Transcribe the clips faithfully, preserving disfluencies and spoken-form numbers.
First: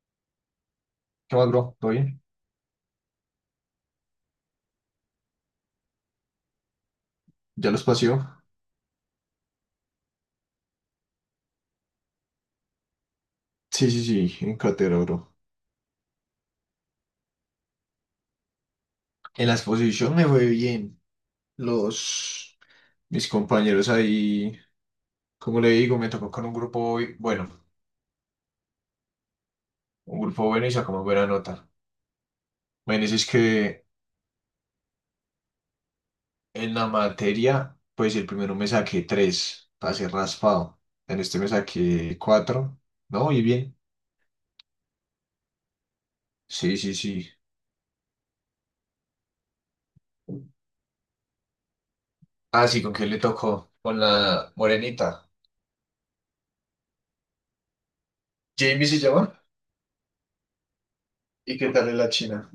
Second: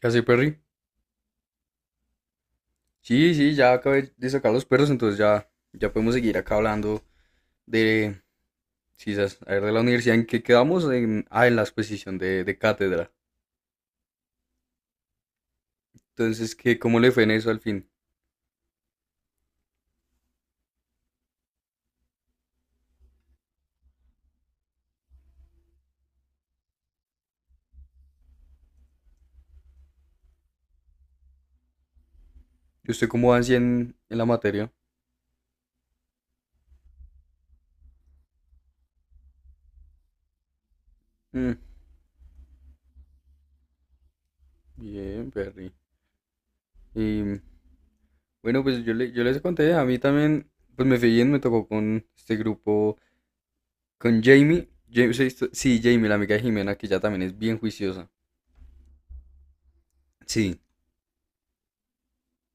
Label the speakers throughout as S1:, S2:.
S1: ¿Qué hace, Perry?
S2: ¿Qué más, bro? ¿Todo bien?
S1: Sí, sí, ya acabé de sacar los perros, entonces ya, ya podemos seguir acá hablando
S2: ¿Ya los
S1: de,
S2: paseó?
S1: sí, sas- a ver, de la universidad en que quedamos, en, ah, en la exposición de, de cátedra.
S2: Sí, sí, sí, en cátedra, bro.
S1: Entonces, ¿qué, cómo le fue en eso al fin?
S2: En la exposición me fue bien. Los, mis compañeros ahí, como le digo, me tocó con un grupo, bi- bueno, un grupo bueno y sacamos buena nota.
S1: ¿Y
S2: Bueno,
S1: usted
S2: es
S1: cómo va así
S2: que
S1: en, en la materia?
S2: en la materia, pues el primero me saqué tres, para ser raspado. En este me
S1: Mm,
S2: saqué cuatro, ¿no? Y bien.
S1: bien, Perry.
S2: Sí, sí, sí.
S1: Y bueno, pues yo, le, yo les conté, a mí también, pues me fue bien, me tocó con este
S2: Ah, sí, ¿con
S1: grupo,
S2: quién le tocó? Con
S1: con
S2: la
S1: Jamie. Ja- sí,
S2: morenita.
S1: esto- sí, Jamie, la amiga de Jimena, que ya también es bien juiciosa.
S2: Jamie se llama.
S1: Sí.
S2: ¿Y qué tal es la china?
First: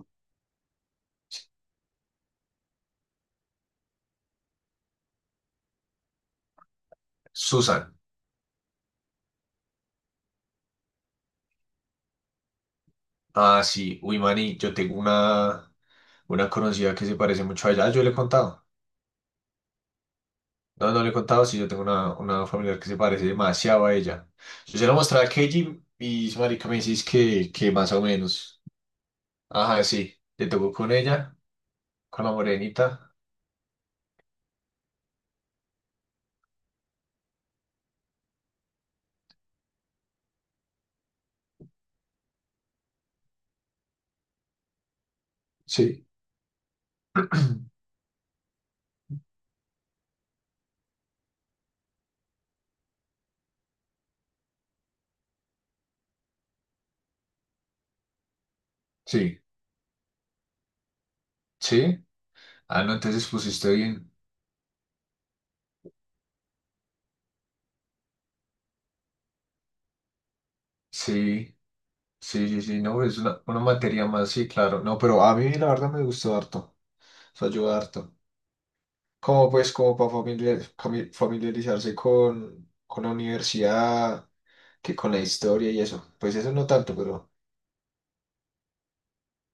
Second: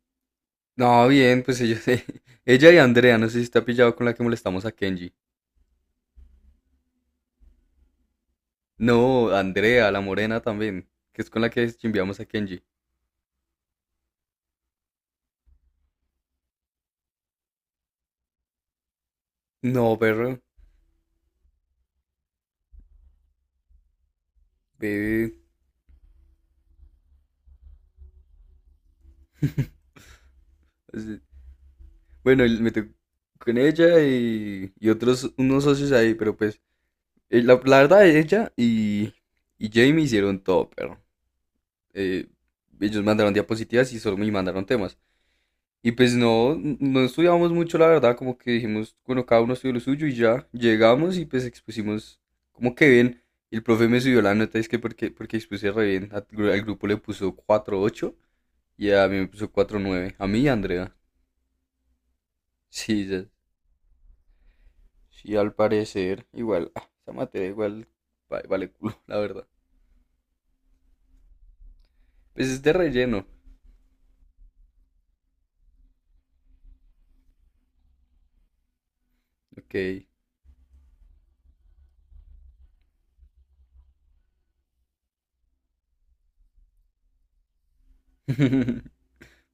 S1: No, bien, pues ellos, ella y Andrea, no sé si está pillado con la que molestamos a Kenji.
S2: Susan.
S1: No, Andrea, la morena también, que es con la que chimbiamos a Kenji.
S2: Ah, sí, uy, Mani, yo tengo una, una conocida que se parece mucho a ella. Ah, yo le he contado.
S1: No, perro,
S2: No, no le he contado, sí, yo tengo una, una familiar que se parece demasiado a ella. Yo se la mostré a
S1: ve,
S2: Keiji y su marica me dice que, que más o menos. Ajá, sí, le tocó con
S1: pues,
S2: ella, con la
S1: bueno, y me tocó
S2: morenita.
S1: con ella y, y otros, unos socios ahí, pero pues, eh, la, la verdad, ella y, y Jamie hicieron todo, perro. Eh, Ellos mandaron diapositivas y solo me mandaron temas. Y
S2: Sí,
S1: pues no, no estudiábamos mucho, la verdad, como que dijimos, bueno, cada uno estudió lo suyo y ya llegamos y pues expusimos como que bien. Y el profe me subió la nota, es que porque, porque expuse re bien. Al gru- al grupo le puso cuatro punto ocho y a mí me
S2: sí,
S1: puso cuatro punto nueve. A mí y a Andrea.
S2: sí. Ah, no,
S1: Sí, ya-
S2: entonces pusiste bien.
S1: sí, al parecer, igual, ah, esa materia igual va- vale culo, la verdad.
S2: Sí,
S1: Pues
S2: sí,
S1: es
S2: sí,
S1: de
S2: sí, no, es
S1: relleno,
S2: una, una materia más, sí, claro. No, pero a mí la verdad me gustó harto, eso ayuda harto. Como pues como
S1: ok.
S2: para familiarizarse con, con la universidad, que con la historia y eso. Pues eso no tanto, pero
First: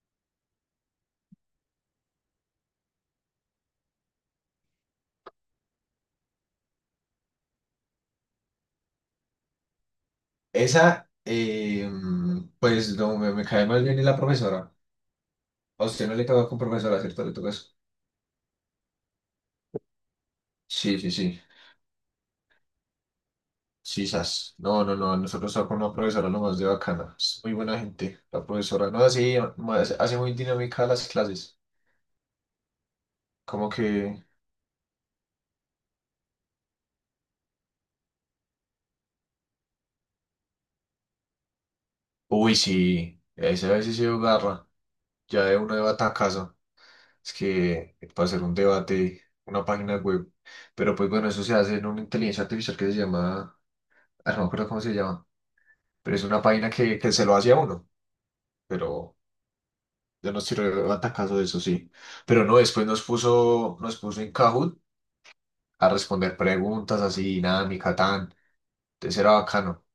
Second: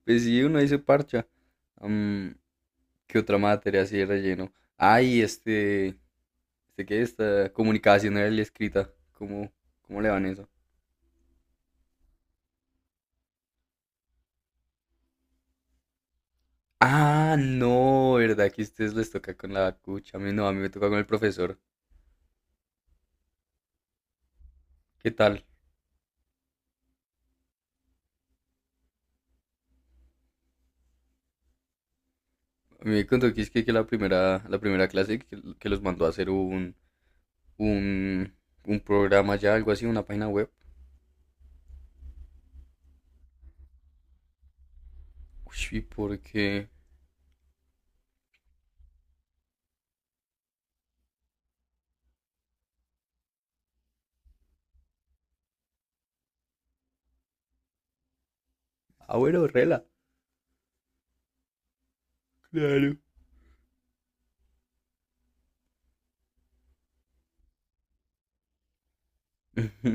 S1: Pues sí, uno dice parcha. Am, ¿Qué otra materia así de relleno? Ay, este. Sé que esta comunicación era la escrita. ¿Cómo, ¿Cómo le van eso?
S2: esa, eh, mm, pues no, me, me cae más bien la profesora. A usted no le toca con profesora, ¿cierto? Le
S1: Ah,
S2: toca eso.
S1: no, ¿verdad? Que a ustedes les toca con la cucha. A mí no, a mí me toca con
S2: Sí,
S1: el
S2: sí, sí.
S1: profesor.
S2: Sí, sas. No, no,
S1: ¿Qué
S2: no.
S1: tal?
S2: Nosotros estamos con una profesora nomás de bacana. Es muy buena gente. La profesora, no, así, hace muy dinámica las clases.
S1: A mí me contó que es que,
S2: Como
S1: que la
S2: que,
S1: primera, la primera clase que, que los mandó a hacer un, un, un programa ya, algo así, una página web.
S2: uy, sí, esa vez sí se agarra. Ya
S1: Uy,
S2: de uno de
S1: ¿y por
S2: batacazo.
S1: qué?
S2: Es que para hacer un debate, una página web. Pero pues bueno, eso se hace en una inteligencia artificial que se llama, ah, no me acuerdo cómo se llama, pero es una página que, que se lo hace a uno.
S1: Ah,
S2: Pero
S1: bueno, rela.
S2: yo no estoy relevante caso de eso, sí. Pero no, después
S1: Claro.
S2: nos puso, nos puso en Kahoot a responder preguntas así, dinámica, tan. Entonces era bacano.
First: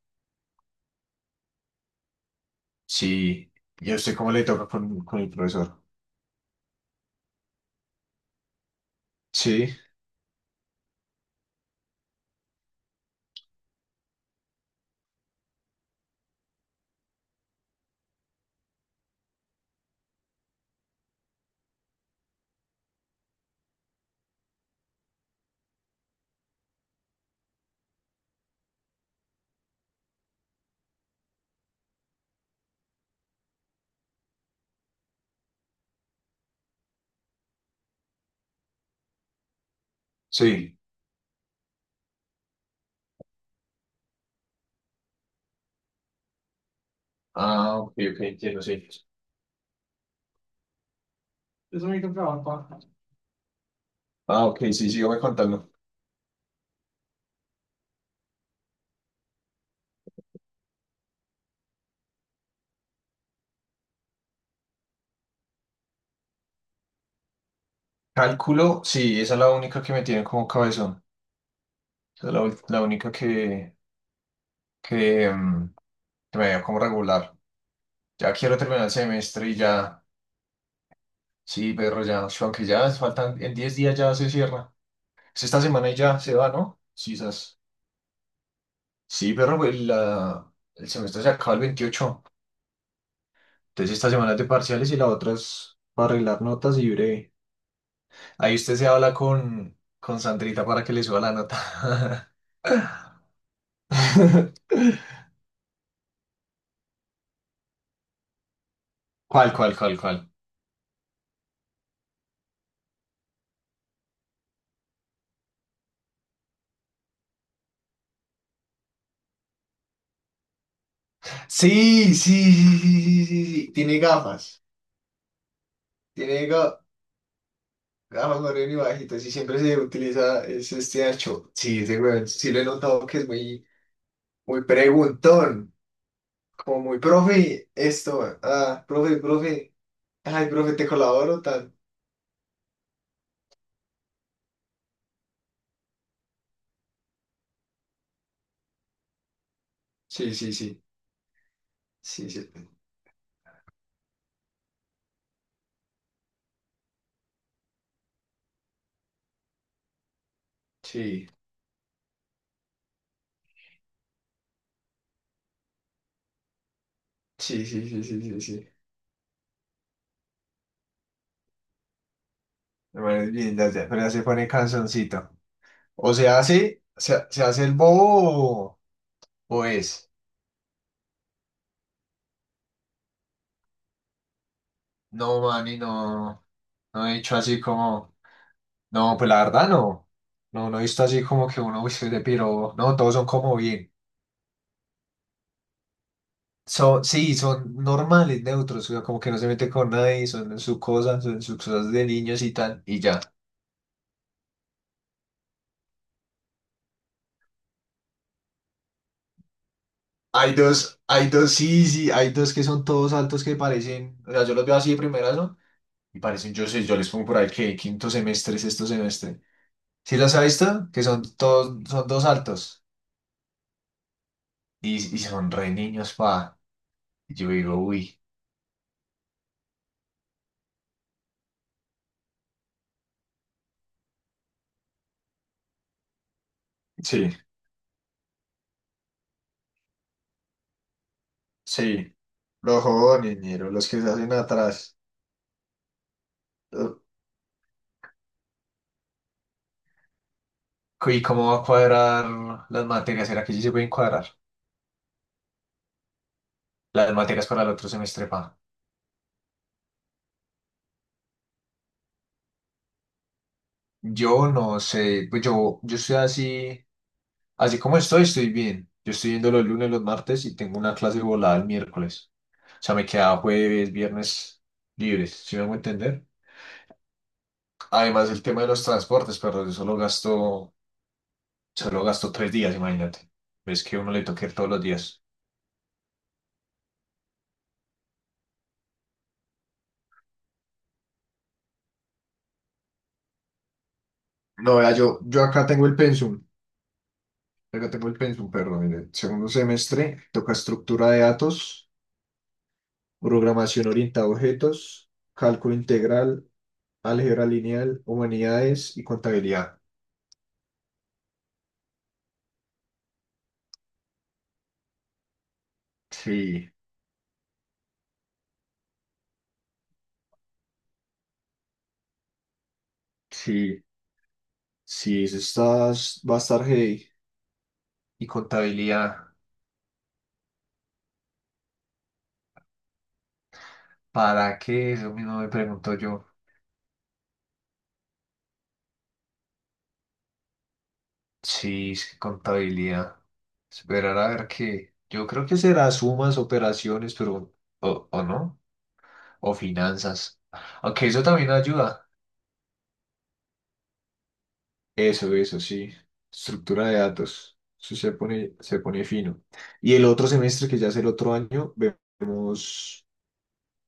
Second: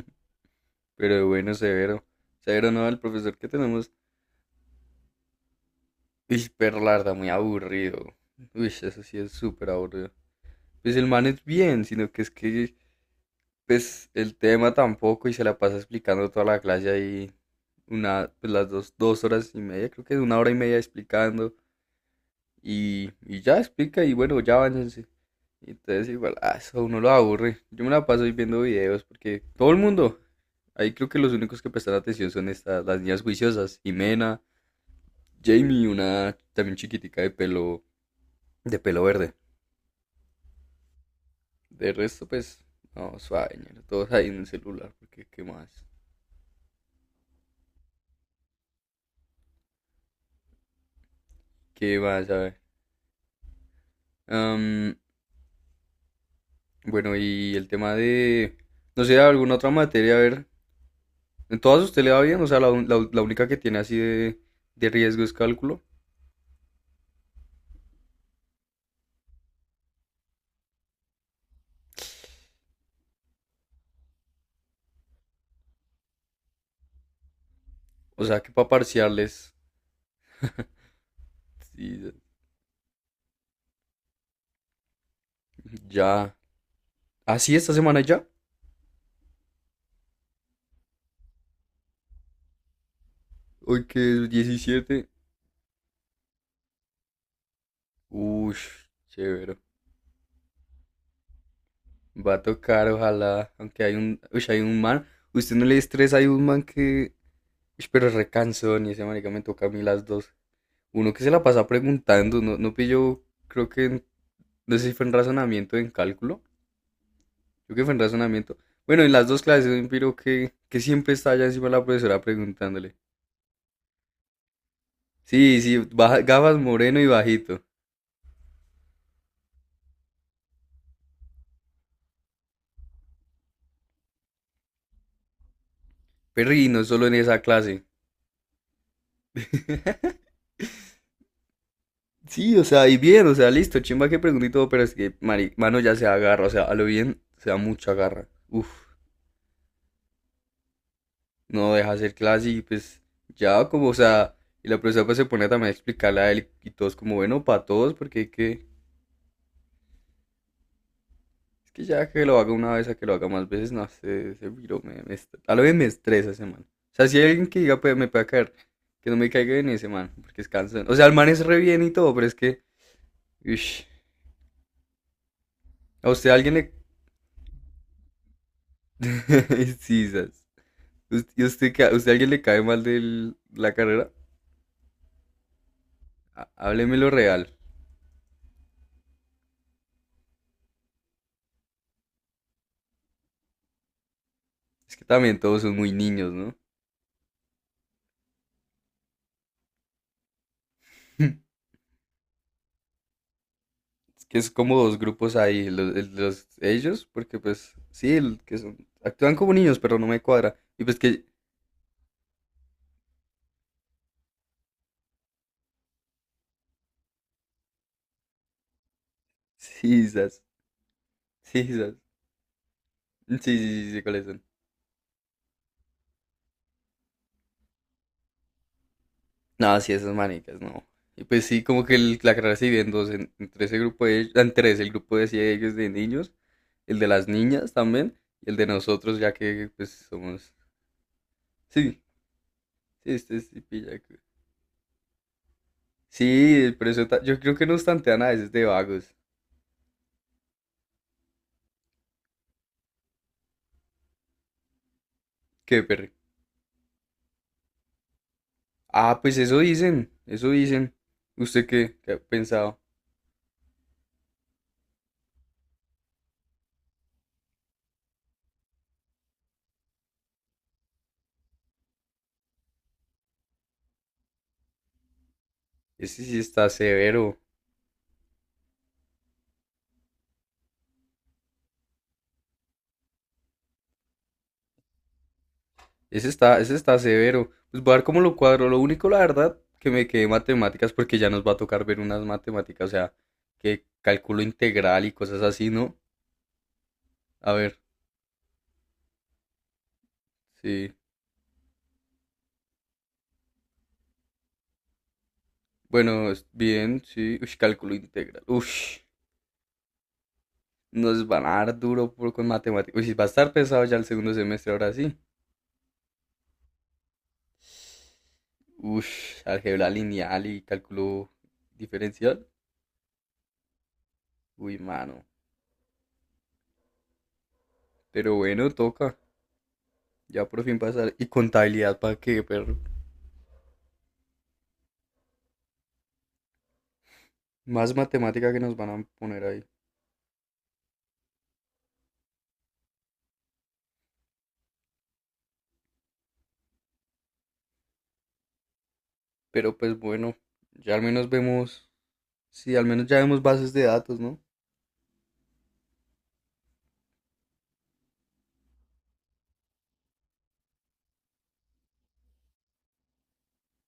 S1: Pero bueno, severo. Severo, no, el profesor que
S2: Sí.
S1: tenemos.
S2: ¿Y a usted cómo le toca con, con el profesor?
S1: Uy, pero la verdad, muy aburrido. Uy, eso sí es súper
S2: Sí,
S1: aburrido. Pues el man es bien, sino que es que pues el tema tampoco y se la pasa explicando toda la clase ahí una, pues las dos, dos horas y media, creo que es una hora y media explicando y, y ya explica y bueno, ya váyanse. Entonces igual, ah, eso a uno lo aburre. Yo me la paso ahí viendo videos porque todo el mundo, ahí creo que los únicos que prestan atención son estas, las niñas juiciosas, Jimena, Jamie, una también chiquitica de pelo, de pelo verde.
S2: sí.
S1: De resto, pues, no, suave, ñero, todos ahí en el celular, porque qué más,
S2: Ah, ok, ok, entiendo, sí. Es un
S1: qué más, a ver.
S2: microtrabajo. Ah, ok, sí,
S1: Am,
S2: sígame contando.
S1: Bueno, y el tema de, no sé, alguna otra materia, a ver, en todas usted le va bien, o sea, la, un- la u- la única que tiene así de, de riesgo es cálculo,
S2: Cálculo, sí, esa es la única que me tiene como cabezón. Esa es la, ul- la única que, que, mm, que me veo como regular.
S1: o
S2: Ya
S1: sea, que
S2: quiero
S1: para
S2: terminar el semestre
S1: parciales,
S2: y ya, sí, Pedro,
S1: sí,
S2: ya, sh- aunque ya faltan, en diez días ya se cierra. Es esta semana y ya se
S1: ya,
S2: va, ¿no? Sí,
S1: así
S2: esas-
S1: esta semana ya,
S2: sí, Pedro, el la- el semestre se acaba el veintiocho.
S1: hoy
S2: Entonces esta
S1: que es
S2: semana es de parciales y la
S1: diecisiete,
S2: otra es para arreglar notas y breve. Ahí usted se
S1: uff,
S2: habla
S1: chévere,
S2: con, con Sandrita para que le suba la nota.
S1: va a tocar, ojalá, aunque hay un, uy, hay un man, usted no le estresa, hay un man que, uy, pero es recansón, y ese marica me
S2: ¿Cuál,
S1: toca a
S2: cuál,
S1: mí
S2: cuál,
S1: las
S2: cuál?
S1: dos, uno que se la pasa preguntando, no, no pillo, creo que, en- no sé si fue en razonamiento, o en cálculo. Yo que fue en razonamiento. Bueno, en las dos clases un piro que, que siempre está allá encima de la
S2: Sí,
S1: profesora
S2: sí, sí,
S1: preguntándole.
S2: sí, sí, sí, sí. Tiene gafas.
S1: Sí, sí, baja-
S2: Tiene
S1: gafas,
S2: ga-
S1: moreno y bajito.
S2: gafas moreno y bajitas y siempre se utiliza ese este ancho. Sí, ese weón, sí lo he notado que es muy, muy preguntón.
S1: Perri,
S2: Como
S1: no
S2: muy,
S1: solo en esa
S2: profe,
S1: clase.
S2: esto, ah, profe, profe. Ay, profe, te colaboro tal.
S1: Sí, o sea, y bien, o sea, listo, chimba que pregunté y todo, pero es que, mari- mano, ya se agarra, o sea, a lo bien, se da mucha garra. Uf,
S2: Sí, sí, sí.
S1: no deja hacer
S2: Sí, sí.
S1: clase y pues, ya como, o sea, y la profesora pues se pone también a explicarle a él y todos como, bueno, para todos, porque hay que,
S2: Sí,
S1: es que ya que lo haga una vez a que lo haga más veces, no sé, ese virus me, me est- a lo bien me estresa ese man. O sea, si hay alguien que
S2: sí,
S1: diga,
S2: sí,
S1: pues
S2: sí,
S1: me
S2: sí,
S1: puede
S2: sí,
S1: caer,
S2: sí.
S1: que no me caiga bien ese man, porque es cansón. O sea, el man es re bien y todo, pero es que,
S2: Bueno, es bien, ya,
S1: ush,
S2: ya, pero ya se pone canzoncito.
S1: a
S2: O se
S1: usted alguien le.
S2: hace, se, se hace el bobo o, o
S1: Sí,
S2: es.
S1: sas. Us- ¿Y usted, qué- usted alguien le cae mal de la carrera?
S2: No, mani, no.
S1: Há- Hábleme
S2: No
S1: lo
S2: he dicho
S1: real.
S2: así como, no, pues la verdad no. No, no he visto así como que uno, uy, soy de piro. No, todos son como bien.
S1: Es que también todos son muy niños, ¿no?
S2: Son, sí, son normales, neutros, o sea, como que no se meten con nadie, son en su cosa, son en sus cosas de niños y tal, y ya.
S1: Es que es como dos grupos ahí, los, el- los- ellos, porque pues sí, el que son, actúan como niños, pero no me
S2: Hay
S1: cuadra. Y pues
S2: dos,
S1: que,
S2: hay dos, sí, sí, hay dos que son todos altos que parecen, o sea, yo los veo así de primeras, ¿no? Y parecen, yo sé, yo les pongo por ahí que quinto semestre, sexto semestre.
S1: sí,
S2: ¿Sí los ha
S1: sas.
S2: visto? Que son
S1: Sí,
S2: todos,
S1: quizás.
S2: son dos altos.
S1: Sí, sí, sí, sí, cuáles son.
S2: Y, y son re niños, pa. Y yo digo, uy.
S1: No, sí, esas manicas, no. Y pues sí, como que el- la carrera se divide en dos, en- entre ese grupo de, en tres, el grupo de ciegos de niños, el de las
S2: Sí,
S1: niñas también, y el de nosotros, ya que pues somos. Sí, sí,
S2: sí, los
S1: este
S2: jóvenes,
S1: sí
S2: ñero, los
S1: pilla.
S2: que se
S1: que-
S2: hacen atrás.
S1: Sí, pero
S2: Uh,
S1: eso ta- yo creo que nos tantean a veces de vagos.
S2: ¿Y cómo va a cuadrar las materias? ¿Será que sí se pueden cuadrar
S1: Qué perro.
S2: las materias para el otro semestre, pa?
S1: Ah, pues eso dicen, eso dicen. ¿Usted qué, qué ha pensado?
S2: Yo no sé, pues yo, yo estoy así, así, como estoy, estoy bien. Yo estoy yendo los lunes, los martes y tengo una clase volada el miércoles. O sea, me queda jueves, viernes libres, ¿si me hago entender?
S1: Ese sí está severo.
S2: Además, el tema de los transportes, pero yo solo gasto, solo gasto tres días, imagínate. Ves que uno le toca ir todos los días.
S1: Ese está, ese está severo. Pues voy a ver cómo lo cuadro. Lo único, la verdad, que me quedé matemáticas porque ya nos va a tocar ver unas matemáticas, o sea, que cálculo
S2: No, vea,
S1: integral y
S2: yo,
S1: cosas
S2: yo acá
S1: así,
S2: tengo el
S1: ¿no?
S2: pensum,
S1: A ver,
S2: acá tengo el pensum, perdón, en el segundo semestre toca
S1: sí.
S2: estructura de datos, programación orientada a objetos, cálculo
S1: Bueno, es-
S2: integral,
S1: bien, sí.
S2: álgebra
S1: Uy, cálculo
S2: lineal,
S1: integral. Uy,
S2: humanidades y contabilidad.
S1: nos van a dar duro por, con matemáticas. Uy, sí, va a estar pesado ya el segundo semestre, ahora sí.
S2: Sí,
S1: Uy, álgebra lineal y cálculo diferencial.
S2: sí,
S1: Uy, mano.
S2: sí, eso está, va a estar heavy. ¿Y
S1: Pero bueno, toca.
S2: contabilidad?
S1: Ya por fin pasar. Y contabilidad, ¿para qué, perro?
S2: ¿Para qué? Eso mismo me pregunto yo.
S1: Más matemática que nos van a poner ahí.
S2: Sí, es que contabilidad. Esperar a ver qué. Yo creo que será sumas, operaciones, pero... ¿O, o no? O
S1: Pero pues bueno,
S2: finanzas.
S1: ya al
S2: Aunque eso
S1: menos
S2: también
S1: vemos,
S2: ayuda.
S1: sí, al menos ya vemos bases de datos, ¿no?
S2: Eso, eso, sí. Estructura de datos. Eso se pone, se pone fino. Y el otro semestre, que ya es el otro año, vemos,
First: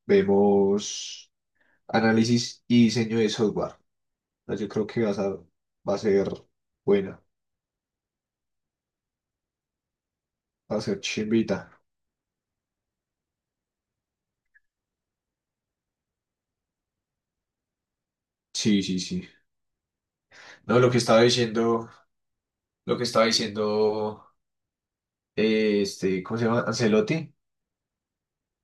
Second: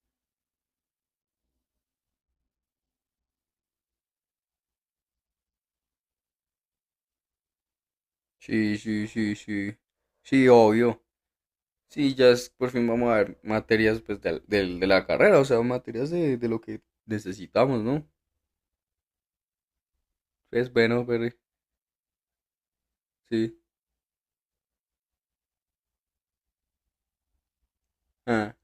S2: vemos análisis y diseño de software. Ah, yo creo que vas a, va a ser buena.
S1: Sí, sí, sí, sí. Sí,
S2: Va a ser
S1: obvio.
S2: chimbita.
S1: Sí, ya es- por fin vamos a ver materias pues del- del- de, la carrera, o sea, materias de, de lo que necesitamos, ¿no?
S2: Sí, sí, sí.
S1: Es
S2: No, lo que
S1: bueno,
S2: estaba
S1: Perry.
S2: diciendo, lo que estaba
S1: Sí.
S2: diciendo, eh, este, ¿cómo se llama? Ancelotti.
S1: Ah,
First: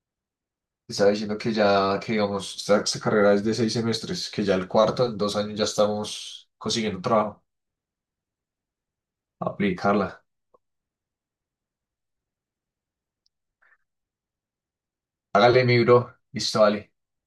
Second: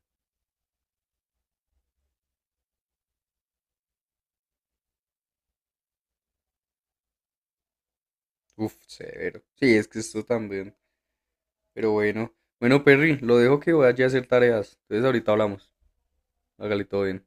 S2: Estaba diciendo que ya, que digamos, esta, esta carrera es de seis semestres, que ya el cuarto, en dos años ya estamos consiguiendo trabajo.
S1: uf, severo. Sí, es que
S2: Aplicarla.
S1: esto también. Pero bueno. Bueno, Perry, lo dejo que vaya a hacer tareas. Entonces ahorita
S2: Hágale
S1: hablamos.
S2: mi bro, listo,
S1: Hágale
S2: vale.
S1: todo bien.